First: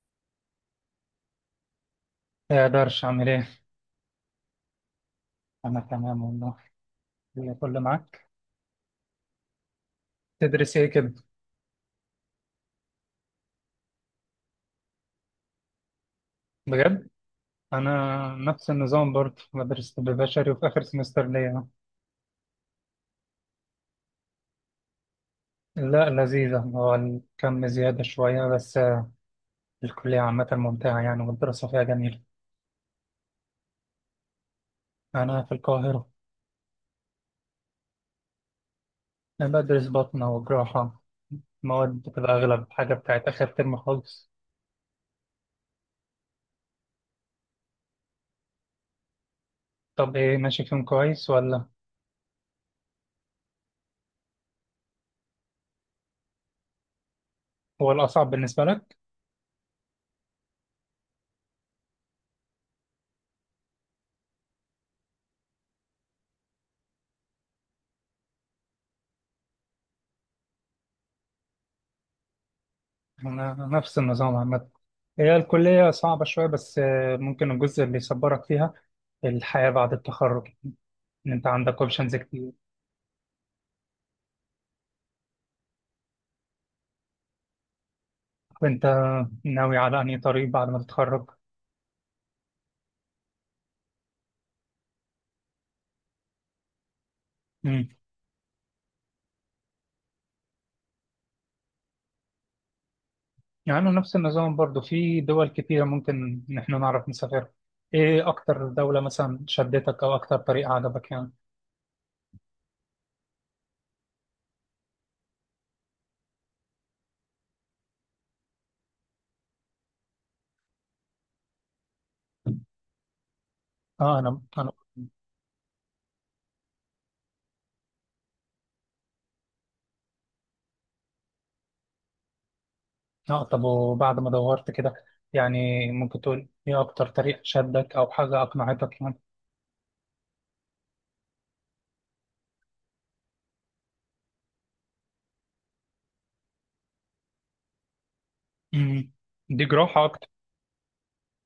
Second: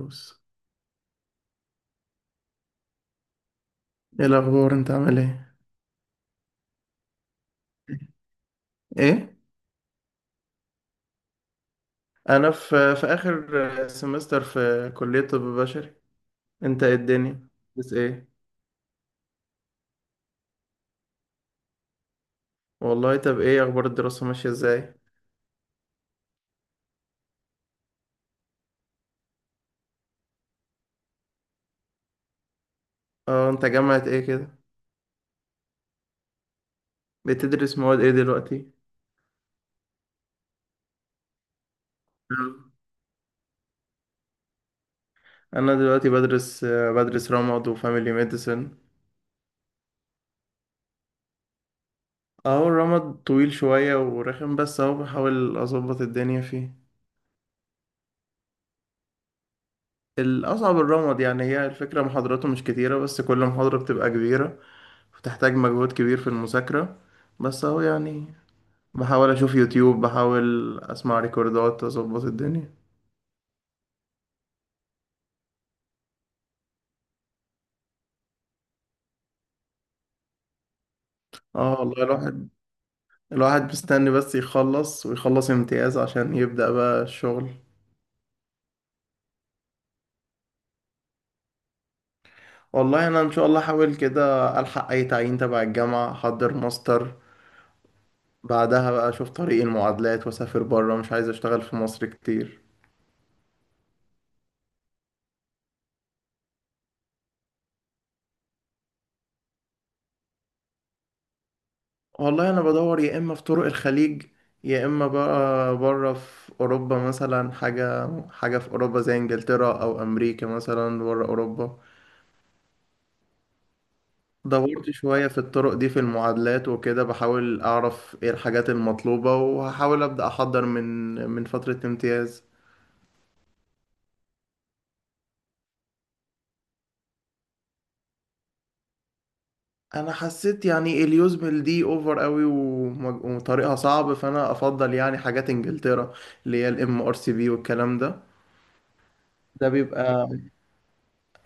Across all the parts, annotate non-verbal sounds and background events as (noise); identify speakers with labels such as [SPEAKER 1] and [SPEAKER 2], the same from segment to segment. [SPEAKER 1] بص،
[SPEAKER 2] ما اقدرش اعمل ايه.
[SPEAKER 1] ايه الاخبار؟ انت عامل ايه؟
[SPEAKER 2] انا تمام والله. اللي كله معاك.
[SPEAKER 1] ايه،
[SPEAKER 2] تدرس ايه كده؟
[SPEAKER 1] انا في اخر سمستر في كلية طب بشري. انت ايه
[SPEAKER 2] بجد.
[SPEAKER 1] الدنيا؟ بس
[SPEAKER 2] انا
[SPEAKER 1] ايه؟
[SPEAKER 2] نفس النظام برضه بدرس طب بشري وفي اخر سمستر ليا أهو.
[SPEAKER 1] والله طب ايه اخبار الدراسة؟ ماشية ازاي؟
[SPEAKER 2] لا لذيذة، هو الكم زيادة شوية بس الكلية عامة ممتعة يعني والدراسة فيها جميلة.
[SPEAKER 1] اه، انت جامعة ايه كده؟
[SPEAKER 2] أنا في القاهرة.
[SPEAKER 1] بتدرس مواد ايه دلوقتي؟
[SPEAKER 2] أنا بدرس باطنة وجراحة، مواد بتبقى أغلب
[SPEAKER 1] مم.
[SPEAKER 2] حاجة بتاعت آخر ترم خالص.
[SPEAKER 1] انا دلوقتي بدرس رمد وفاميلي ميديسن.
[SPEAKER 2] طب إيه، ماشي فيهم كويس ولا؟
[SPEAKER 1] اه، الرمد طويل شوية ورخم، بس اهو بحاول اظبط الدنيا فيه.
[SPEAKER 2] هو الأصعب بالنسبة لك؟
[SPEAKER 1] الاصعب الرمد يعني. هي الفكرة محاضراته مش كتيرة، بس كل محاضرة بتبقى كبيرة، بتحتاج مجهود كبير في المذاكرة، بس اهو يعني بحاول اشوف يوتيوب، بحاول اسمع ريكوردات، اظبط الدنيا.
[SPEAKER 2] أنا نفس النظام عامة، هي الكلية صعبة شوية بس ممكن الجزء اللي يصبرك فيها الحياة بعد التخرج، إن أنت
[SPEAKER 1] اه
[SPEAKER 2] عندك
[SPEAKER 1] والله،
[SPEAKER 2] أوبشنز
[SPEAKER 1] الواحد
[SPEAKER 2] كتير.
[SPEAKER 1] الواحد مستني بس يخلص ويخلص امتياز عشان يبدأ بقى الشغل.
[SPEAKER 2] وأنت ناوي على أنهي طريق بعد ما تتخرج؟
[SPEAKER 1] والله انا ان شاء الله احاول كده الحق اي تعيين تبع الجامعة، احضر ماستر،
[SPEAKER 2] مم.
[SPEAKER 1] بعدها بقى اشوف طريق المعادلات واسافر بره. مش عايز اشتغل في مصر كتير.
[SPEAKER 2] يعني نفس النظام برضو، في دول كتيرة ممكن إن إحنا نعرف نسافرها. إيه أكتر دولة مثلا شدتك أو أكتر طريق عجبك يعني؟
[SPEAKER 1] والله انا بدور يا اما في طرق الخليج، يا اما بقى بره في اوروبا، مثلا حاجه في اوروبا زي انجلترا او امريكا، مثلا بره اوروبا.
[SPEAKER 2] أه، أنا.
[SPEAKER 1] دورت شويه في الطرق دي في المعادلات وكده، بحاول اعرف ايه الحاجات المطلوبه، وهحاول ابدا احضر من فتره امتياز.
[SPEAKER 2] أه طب، وبعد ما دورت كده يعني ممكن تقول إيه أكتر طريق شدك أو حاجة أقنعتك يعني؟
[SPEAKER 1] انا حسيت يعني اليوزمل دي اوفر قوي، وطريقها صعب، فانا افضل يعني حاجات انجلترا اللي هي الام ار سي بي والكلام ده.
[SPEAKER 2] مم. دي
[SPEAKER 1] ده
[SPEAKER 2] جراحة أكتر؟
[SPEAKER 1] بيبقى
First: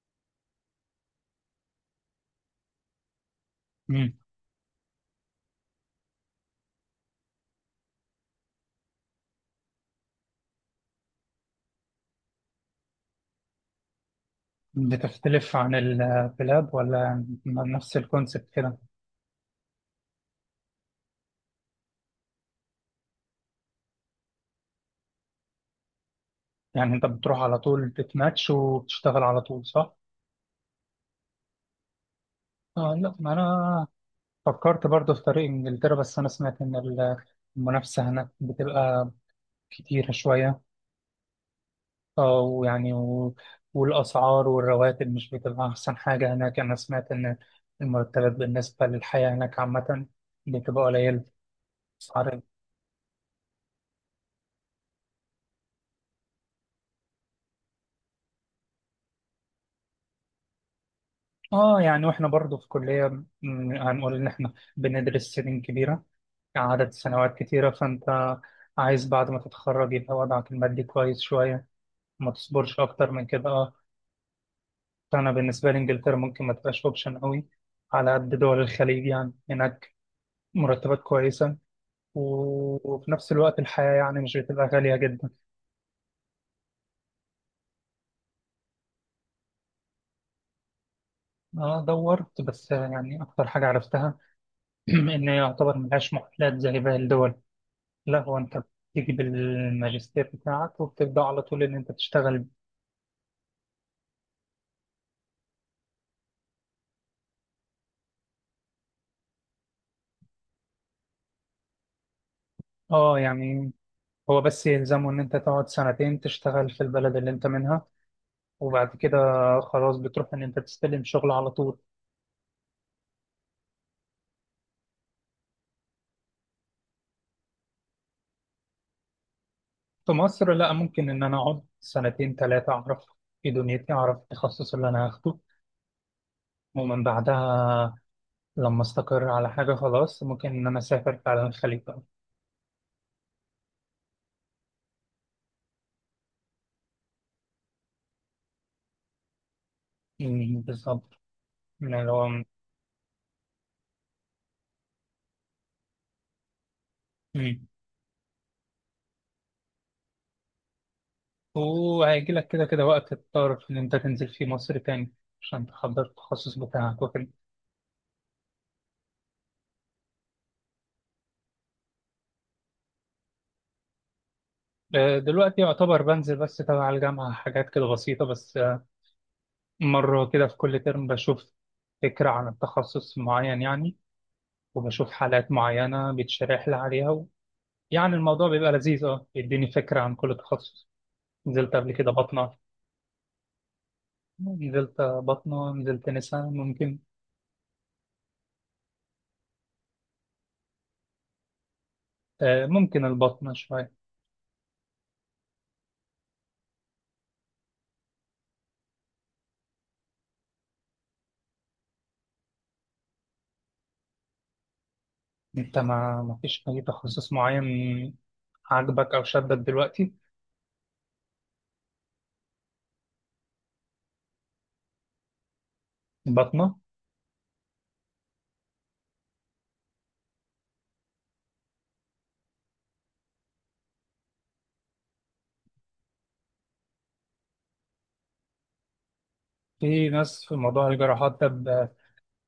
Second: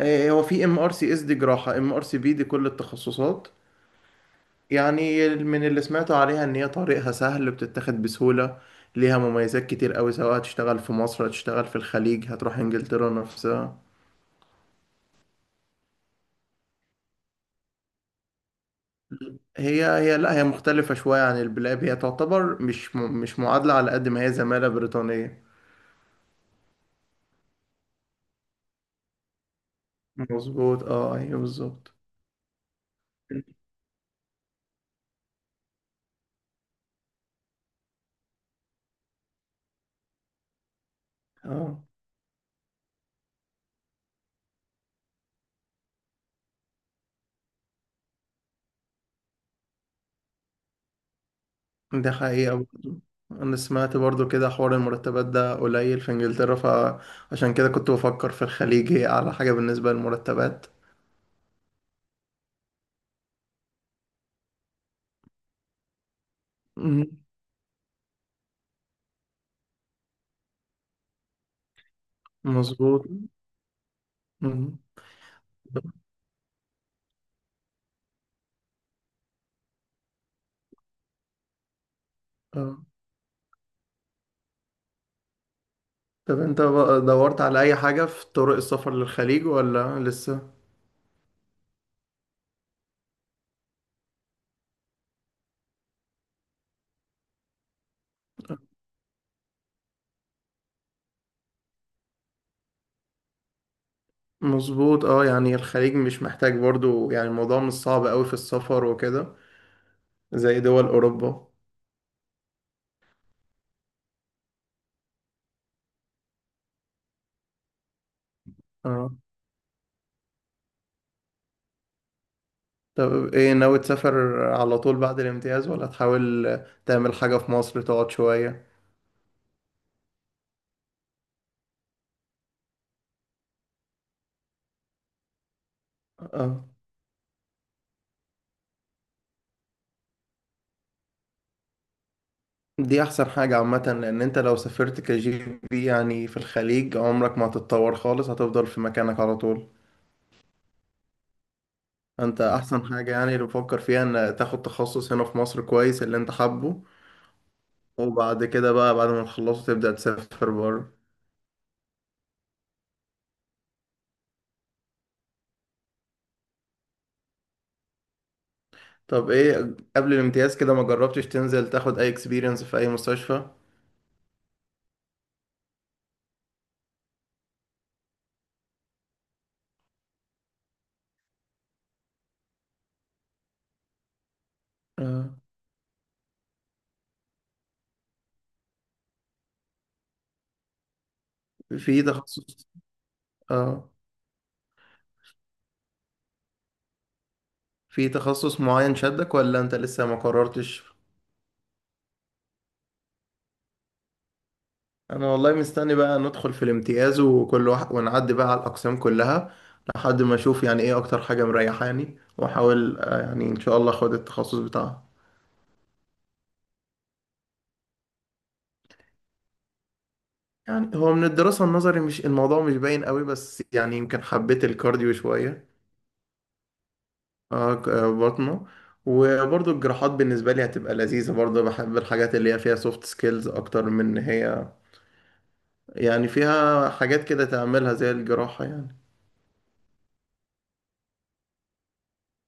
[SPEAKER 1] هو في ام ار سي اس دي جراحة، ام ار سي بي دي كل التخصصات. يعني من اللي سمعته عليها ان هي طريقها سهل، بتتاخد بسهولة، ليها مميزات كتير قوي، سواء هتشتغل في مصر، هتشتغل في الخليج، هتروح انجلترا نفسها.
[SPEAKER 2] بتختلف عن البلاد ولا نفس الكونسبت كده؟
[SPEAKER 1] هي لا، هي مختلفة شوية عن البلاب. هي تعتبر مش مش معادلة، على قد ما هي زمالة بريطانية.
[SPEAKER 2] يعني انت بتروح على طول بتماتش وبتشتغل على طول صح؟
[SPEAKER 1] مظبوط، اه ايوه بالظبط.
[SPEAKER 2] آه لا، ما انا فكرت برضه في طريق انجلترا، بس انا سمعت ان المنافسة هناك بتبقى كتيرة شوية.
[SPEAKER 1] اه
[SPEAKER 2] اه ويعني والاسعار والرواتب مش بتبقى احسن حاجة هناك، انا سمعت ان المرتبات بالنسبة للحياة هناك عامة بتبقى قليلة،
[SPEAKER 1] ده
[SPEAKER 2] اسعار.
[SPEAKER 1] حقيقة برضه. أنا سمعت برضه كده حوار المرتبات ده قليل في إنجلترا، فعشان كده كنت بفكر في الخليج، هي أعلى حاجة بالنسبة للمرتبات.
[SPEAKER 2] اه يعني، واحنا برضه في كلية، هنقول ان احنا بندرس سنين كبيرة، عدد
[SPEAKER 1] مم.
[SPEAKER 2] سنوات كتيرة، فأنت عايز بعد ما تتخرج يبقى وضعك المادي كويس شوية، ما تصبرش
[SPEAKER 1] مظبوط.
[SPEAKER 2] أكتر من كده.
[SPEAKER 1] مم.
[SPEAKER 2] فأنا بالنسبة لي إنجلترا ممكن ما تبقاش أوبشن أوي، على قد دول الخليج، يعني هناك مرتبات كويسة
[SPEAKER 1] آه.
[SPEAKER 2] وفي نفس الوقت الحياة يعني مش بتبقى غالية جدا.
[SPEAKER 1] طب أنت بقى دورت على أي حاجة في طرق السفر للخليج ولا لسه؟
[SPEAKER 2] أه دورت، بس يعني أكتر حاجة عرفتها (clears throat) إن هي يعتبر ملهاش معادلات زي باقي الدول، لا هو أنت بتيجي بالماجستير بتاعك وبتبدأ على طول إن أنت تشتغل.
[SPEAKER 1] مظبوط، اه يعني الخليج مش محتاج برضه، يعني الموضوع مش صعب أوي في السفر وكده، زي دول أوروبا.
[SPEAKER 2] أه يعني، هو بس يلزمه إن أنت تقعد سنتين تشتغل في البلد اللي أنت منها، وبعد
[SPEAKER 1] اه
[SPEAKER 2] كده خلاص بتروح إن أنت تستلم شغل على طول.
[SPEAKER 1] طب ايه، ناوي تسافر على طول بعد الامتياز، ولا تحاول تعمل حاجة في مصر تقعد شوية؟
[SPEAKER 2] في مصر لا، ممكن إن أنا أقعد سنتين تلاتة، أعرف في دنيتي أعرف التخصص اللي أنا هاخده،
[SPEAKER 1] اه
[SPEAKER 2] ومن بعدها لما أستقر على حاجة خلاص ممكن إن أنا أسافر فعلا الخليج بقى.
[SPEAKER 1] دي احسن حاجة عامة، لان انت لو سافرت كجي بي يعني في الخليج، عمرك ما هتتطور خالص، هتفضل في مكانك على طول.
[SPEAKER 2] أمم، بالظبط، من اللي
[SPEAKER 1] انت
[SPEAKER 2] هو.
[SPEAKER 1] احسن حاجة يعني اللي بفكر فيها ان تاخد تخصص هنا في مصر كويس اللي انت حابه،
[SPEAKER 2] أمم.
[SPEAKER 1] وبعد كده بقى بعد ما تخلصه تبدأ تسافر بره.
[SPEAKER 2] وهيجي لك كده كده وقت تضطر إن أنت تنزل فيه مصر تاني عشان تحضر التخصص بتاعك وكده.
[SPEAKER 1] طب ايه، قبل الامتياز كده ما جربتش تنزل تاخد اي اكسبيرينس في اي مستشفى؟
[SPEAKER 2] دلوقتي يعتبر بنزل بس تبع الجامعة حاجات كده بسيطة بس مرة كده في كل ترم بشوف فكرة عن التخصص معين يعني، وبشوف
[SPEAKER 1] اه،
[SPEAKER 2] حالات معينة بيتشرح لي عليها يعني الموضوع بيبقى لذيذ، بيديني فكرة عن كل تخصص. نزلت قبل
[SPEAKER 1] في
[SPEAKER 2] كده بطنة،
[SPEAKER 1] تخصص. اه،
[SPEAKER 2] نزلت بطنة، نزلت نساء، ممكن
[SPEAKER 1] في تخصص معين شدك ولا انت لسه ما قررتش؟
[SPEAKER 2] ممكن البطنة شوية.
[SPEAKER 1] انا والله مستني بقى ندخل في الامتياز، وكل واحد ونعدي بقى على الاقسام كلها، لحد ما اشوف يعني ايه اكتر حاجه مريحاني، واحاول يعني ان شاء الله اخد التخصص بتاعها.
[SPEAKER 2] انت ما فيش أي تخصص معين عاجبك أو شدك دلوقتي؟
[SPEAKER 1] يعني هو من الدراسه النظري مش الموضوع مش باين قوي، بس يعني يمكن حبيت الكارديو شويه.
[SPEAKER 2] بطنة.
[SPEAKER 1] بطنه. وبرضه الجراحات بالنسبه لي هتبقى لذيذه برضه. بحب الحاجات اللي هي فيها سوفت سكيلز اكتر من ان هي يعني فيها حاجات كده تعملها زي الجراحه يعني.
[SPEAKER 2] في ناس في موضوع الجراحات ده،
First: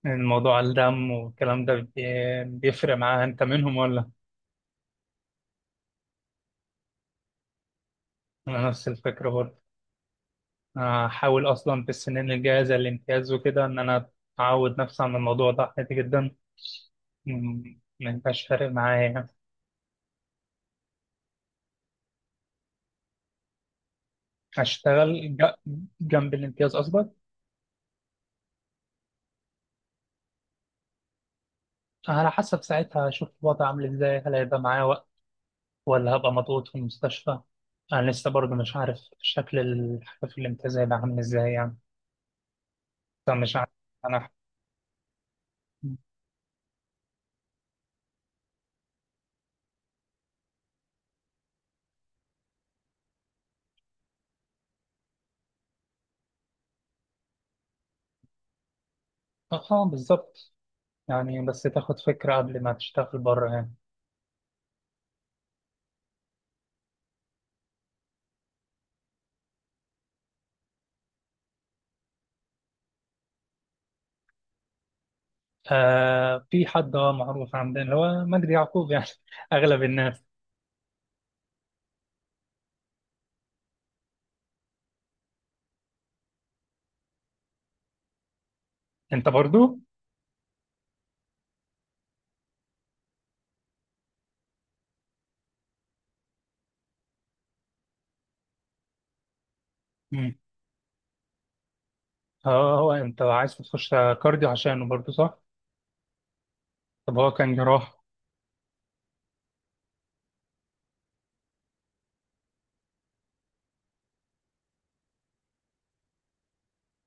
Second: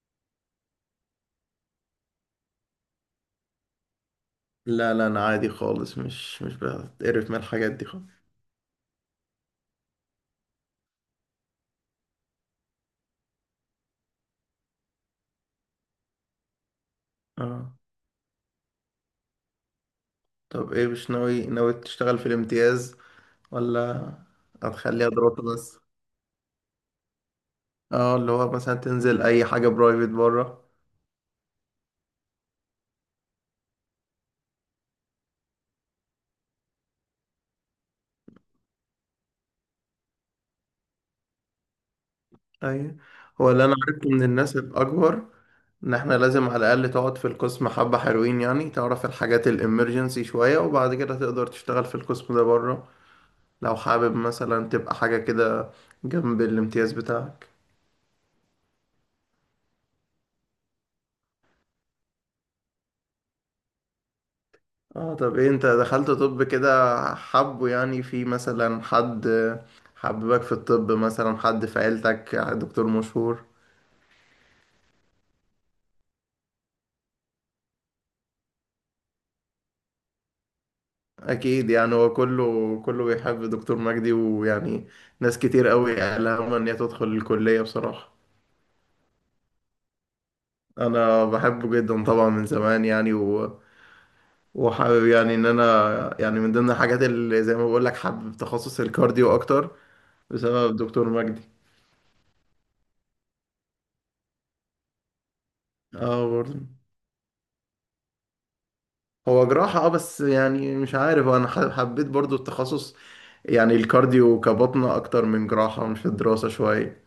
[SPEAKER 2] الموضوع الدم والكلام ده بيفرق معاها، انت منهم ولا؟
[SPEAKER 1] لا لا، انا عادي خالص، مش بتقرف من الحاجات دي.
[SPEAKER 2] انا نفس الفكره برضه، انا هحاول اصلا في السنين الجايه زي الامتياز وكده ان انا اعود نفسي عن الموضوع ده، عادي جدا،
[SPEAKER 1] اه
[SPEAKER 2] ما يبقاش فارق معايا يعني.
[SPEAKER 1] طب ايه، مش ناوي تشتغل في الامتياز، ولا هتخليها
[SPEAKER 2] هشتغل
[SPEAKER 1] دراسة
[SPEAKER 2] ج-
[SPEAKER 1] بس؟
[SPEAKER 2] جنب الامتياز قصدك،
[SPEAKER 1] اه، اللي هو مثلا تنزل اي حاجة برايفت بره.
[SPEAKER 2] على حسب ساعتها هشوف الوضع عامل ازاي، هل هيبقى معايا وقت ولا هبقى مضغوط في المستشفى، انا لسه برضه مش عارف شكل الحاجه في الامتياز هيبقى عامل ازاي يعني،
[SPEAKER 1] اي، هو
[SPEAKER 2] فمش
[SPEAKER 1] اللي
[SPEAKER 2] عارف.
[SPEAKER 1] انا عرفته من
[SPEAKER 2] انا
[SPEAKER 1] الناس الاكبر ان احنا لازم على الاقل تقعد في القسم حبة حلوين، يعني تعرف الحاجات الامرجنسي شوية، وبعد كده تقدر تشتغل في القسم ده بره، لو حابب مثلا تبقى حاجة كده جنب الامتياز بتاعك.
[SPEAKER 2] اه، بالظبط، يعني بس تاخد فكرة قبل ما تشتغل بره هنا.
[SPEAKER 1] اه طب ايه، انت دخلت طب كده، حبه يعني في مثلا حد، حببك في الطب، مثلا حد في عيلتك دكتور مشهور؟
[SPEAKER 2] في حد معروف عندنا اللي هو مجدي يعقوب يعني (laughs) أغلب الناس.
[SPEAKER 1] اكيد، يعني هو كله بيحب دكتور مجدي، ويعني ناس كتير قوي قالها ان هي تدخل الكلية بصراحة.
[SPEAKER 2] أنت برضو؟
[SPEAKER 1] انا بحبه جدا طبعا من زمان يعني، وحابب يعني ان انا، يعني من ضمن الحاجات اللي زي ما بقول لك، حابب تخصص الكارديو اكتر
[SPEAKER 2] مم.
[SPEAKER 1] بسبب دكتور مجدي.
[SPEAKER 2] اه هو أنت عايز تخش كارديو عشانه برضو صح؟
[SPEAKER 1] اه برضه.
[SPEAKER 2] طب هو كان جراح؟
[SPEAKER 1] هو جراحة اه، بس يعني مش عارف انا حبيت برضو التخصص. يعني الكارديو كبطنة اكتر من جراحة، مش في الدراسة شوية.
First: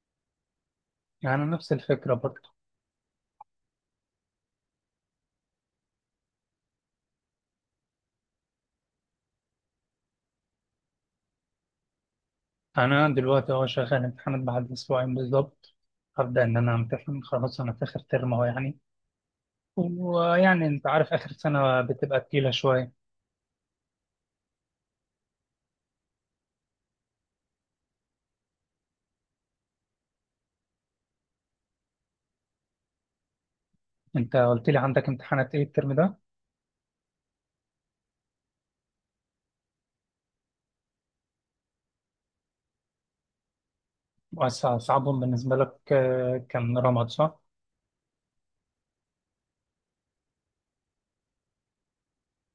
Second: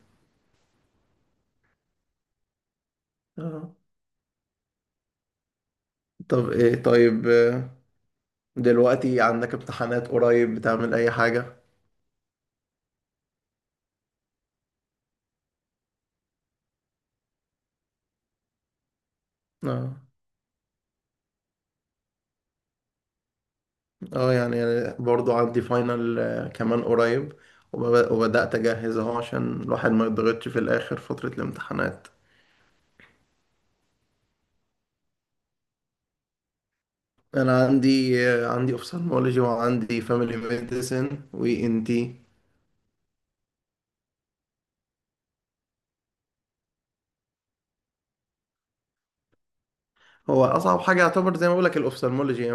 [SPEAKER 2] يعني نفس الفكرة برضو.
[SPEAKER 1] اه طب ايه، طيب دلوقتي عندك امتحانات قريب؟ بتعمل اي حاجة؟
[SPEAKER 2] أنا دلوقتي شغال امتحانات بعد أسبوعين بالظبط، هبدأ إن أنا أمتحن خلاص، أنا في آخر ترم أهو يعني،
[SPEAKER 1] اه.
[SPEAKER 2] ويعني أنت عارف آخر سنة بتبقى تقيلة شوية.
[SPEAKER 1] اه يعني أنا برضو عندي فاينل كمان قريب. وبدأت اجهز اهو عشان الواحد ما يضغطش في الاخر فترة الامتحانات.
[SPEAKER 2] أنت قلت لي عندك امتحانات إيه الترم ده؟
[SPEAKER 1] انا عندي عندي اوفثالمولوجي، وعندي فاميلي ميديسن، وي ان تي.
[SPEAKER 2] وأصعبهم بالنسبة لك كان رمض صح؟
[SPEAKER 1] هو اصعب حاجه يعتبر زي ما بقول لك الاوفثالمولوجي.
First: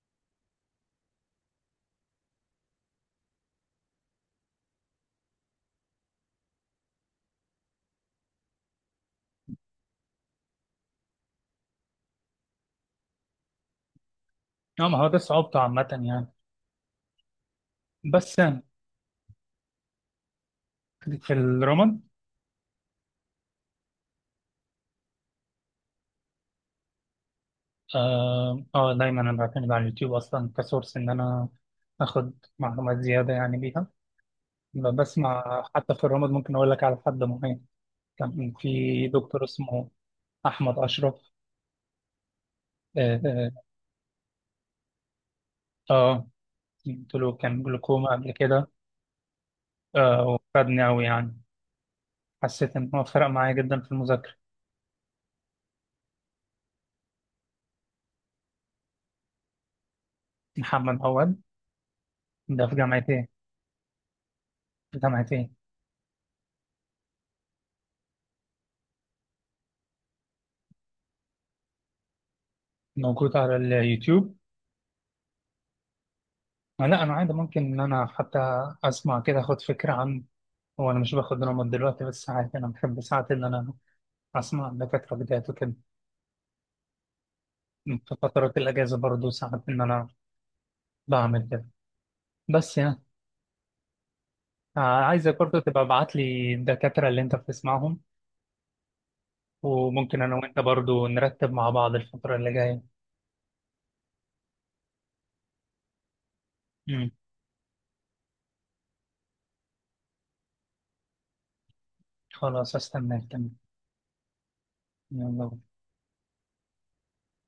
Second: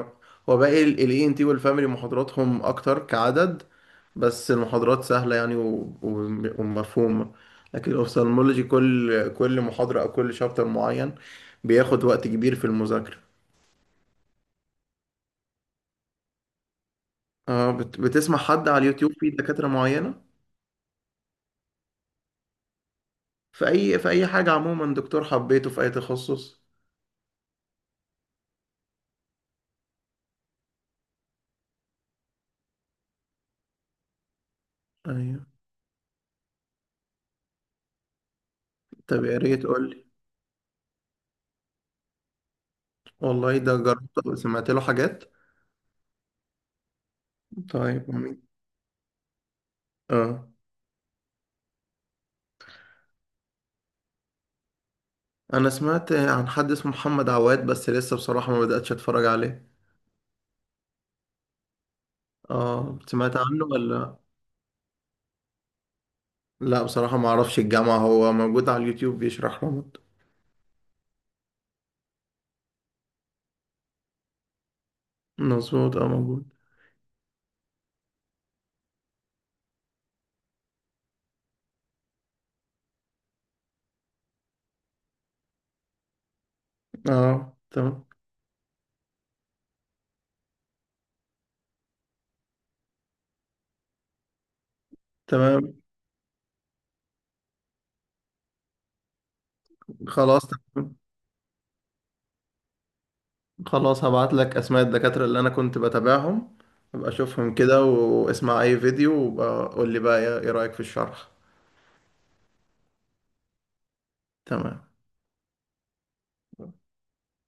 [SPEAKER 1] هو باقي الاي ان تي والفاميلي، محاضراتهم اكتر كعدد، بس المحاضرات سهله يعني ومفهومه. لكن الاوفثالمولوجي كل محاضره او كل شابتر معين بياخد وقت كبير في المذاكره.
[SPEAKER 2] اه، ما هو ده صعوبته عامة يعني،
[SPEAKER 1] اه
[SPEAKER 2] بس
[SPEAKER 1] بتسمع
[SPEAKER 2] يعني
[SPEAKER 1] حد على اليوتيوب في دكاتره معينه
[SPEAKER 2] في الرمض
[SPEAKER 1] في اي، في اي حاجه عموما، دكتور حبيته في اي تخصص؟
[SPEAKER 2] دايما انا بعتمد على اليوتيوب اصلا كسورس ان انا اخد معلومات زيادة يعني بيها.
[SPEAKER 1] ايوه.
[SPEAKER 2] بسمع حتى في الرمض، ممكن اقول لك على حد معين، كان في
[SPEAKER 1] طب يا
[SPEAKER 2] دكتور
[SPEAKER 1] ريت
[SPEAKER 2] اسمه
[SPEAKER 1] قول لي.
[SPEAKER 2] احمد اشرف. اه، آه.
[SPEAKER 1] والله ده جربت سمعت له حاجات.
[SPEAKER 2] آه، قلت له كان
[SPEAKER 1] طيب
[SPEAKER 2] جلوكوما قبل
[SPEAKER 1] جميل.
[SPEAKER 2] كده.
[SPEAKER 1] اه،
[SPEAKER 2] وفادني قوي يعني، حسيت ان هو فرق معايا جدا في المذاكرة.
[SPEAKER 1] انا سمعت عن حد اسمه محمد عواد، بس لسه بصراحة ما بدأتش اتفرج عليه.
[SPEAKER 2] محمد عواد، ده في
[SPEAKER 1] اه،
[SPEAKER 2] جامعة ايه؟
[SPEAKER 1] سمعت عنه ولا؟
[SPEAKER 2] في جامعة ايه؟
[SPEAKER 1] لا بصراحة ما اعرفش الجامعة. هو موجود على اليوتيوب بيشرح رمض.
[SPEAKER 2] موجود على اليوتيوب؟
[SPEAKER 1] مظبوط اه موجود.
[SPEAKER 2] لا انا عادي، ممكن ان انا حتى اسمع كده اخد فكره عن، هو انا مش باخد نومات دلوقتي، بس ساعات انا بحب ساعات ان انا اسمع دكاتره بدايات وكده،
[SPEAKER 1] اه تمام.
[SPEAKER 2] في فترات الاجازه برضو ساعات ان انا بعمل كده، بس يعني عايزك برضو
[SPEAKER 1] تمام.
[SPEAKER 2] تبقى ابعت لي الدكاتره اللي انت بتسمعهم، وممكن انا
[SPEAKER 1] خلاص.
[SPEAKER 2] وانت برضو نرتب مع بعض الفتره اللي جايه.
[SPEAKER 1] خلاص هبعت لك اسماء الدكاترة اللي انا كنت بتابعهم. ابقى
[SPEAKER 2] امم.
[SPEAKER 1] اشوفهم كده واسمع اي فيديو وقول لي بقى إيه رأيك في الشرح.
[SPEAKER 2] خلاص استناك، تمام.
[SPEAKER 1] تمام.
[SPEAKER 2] يلا.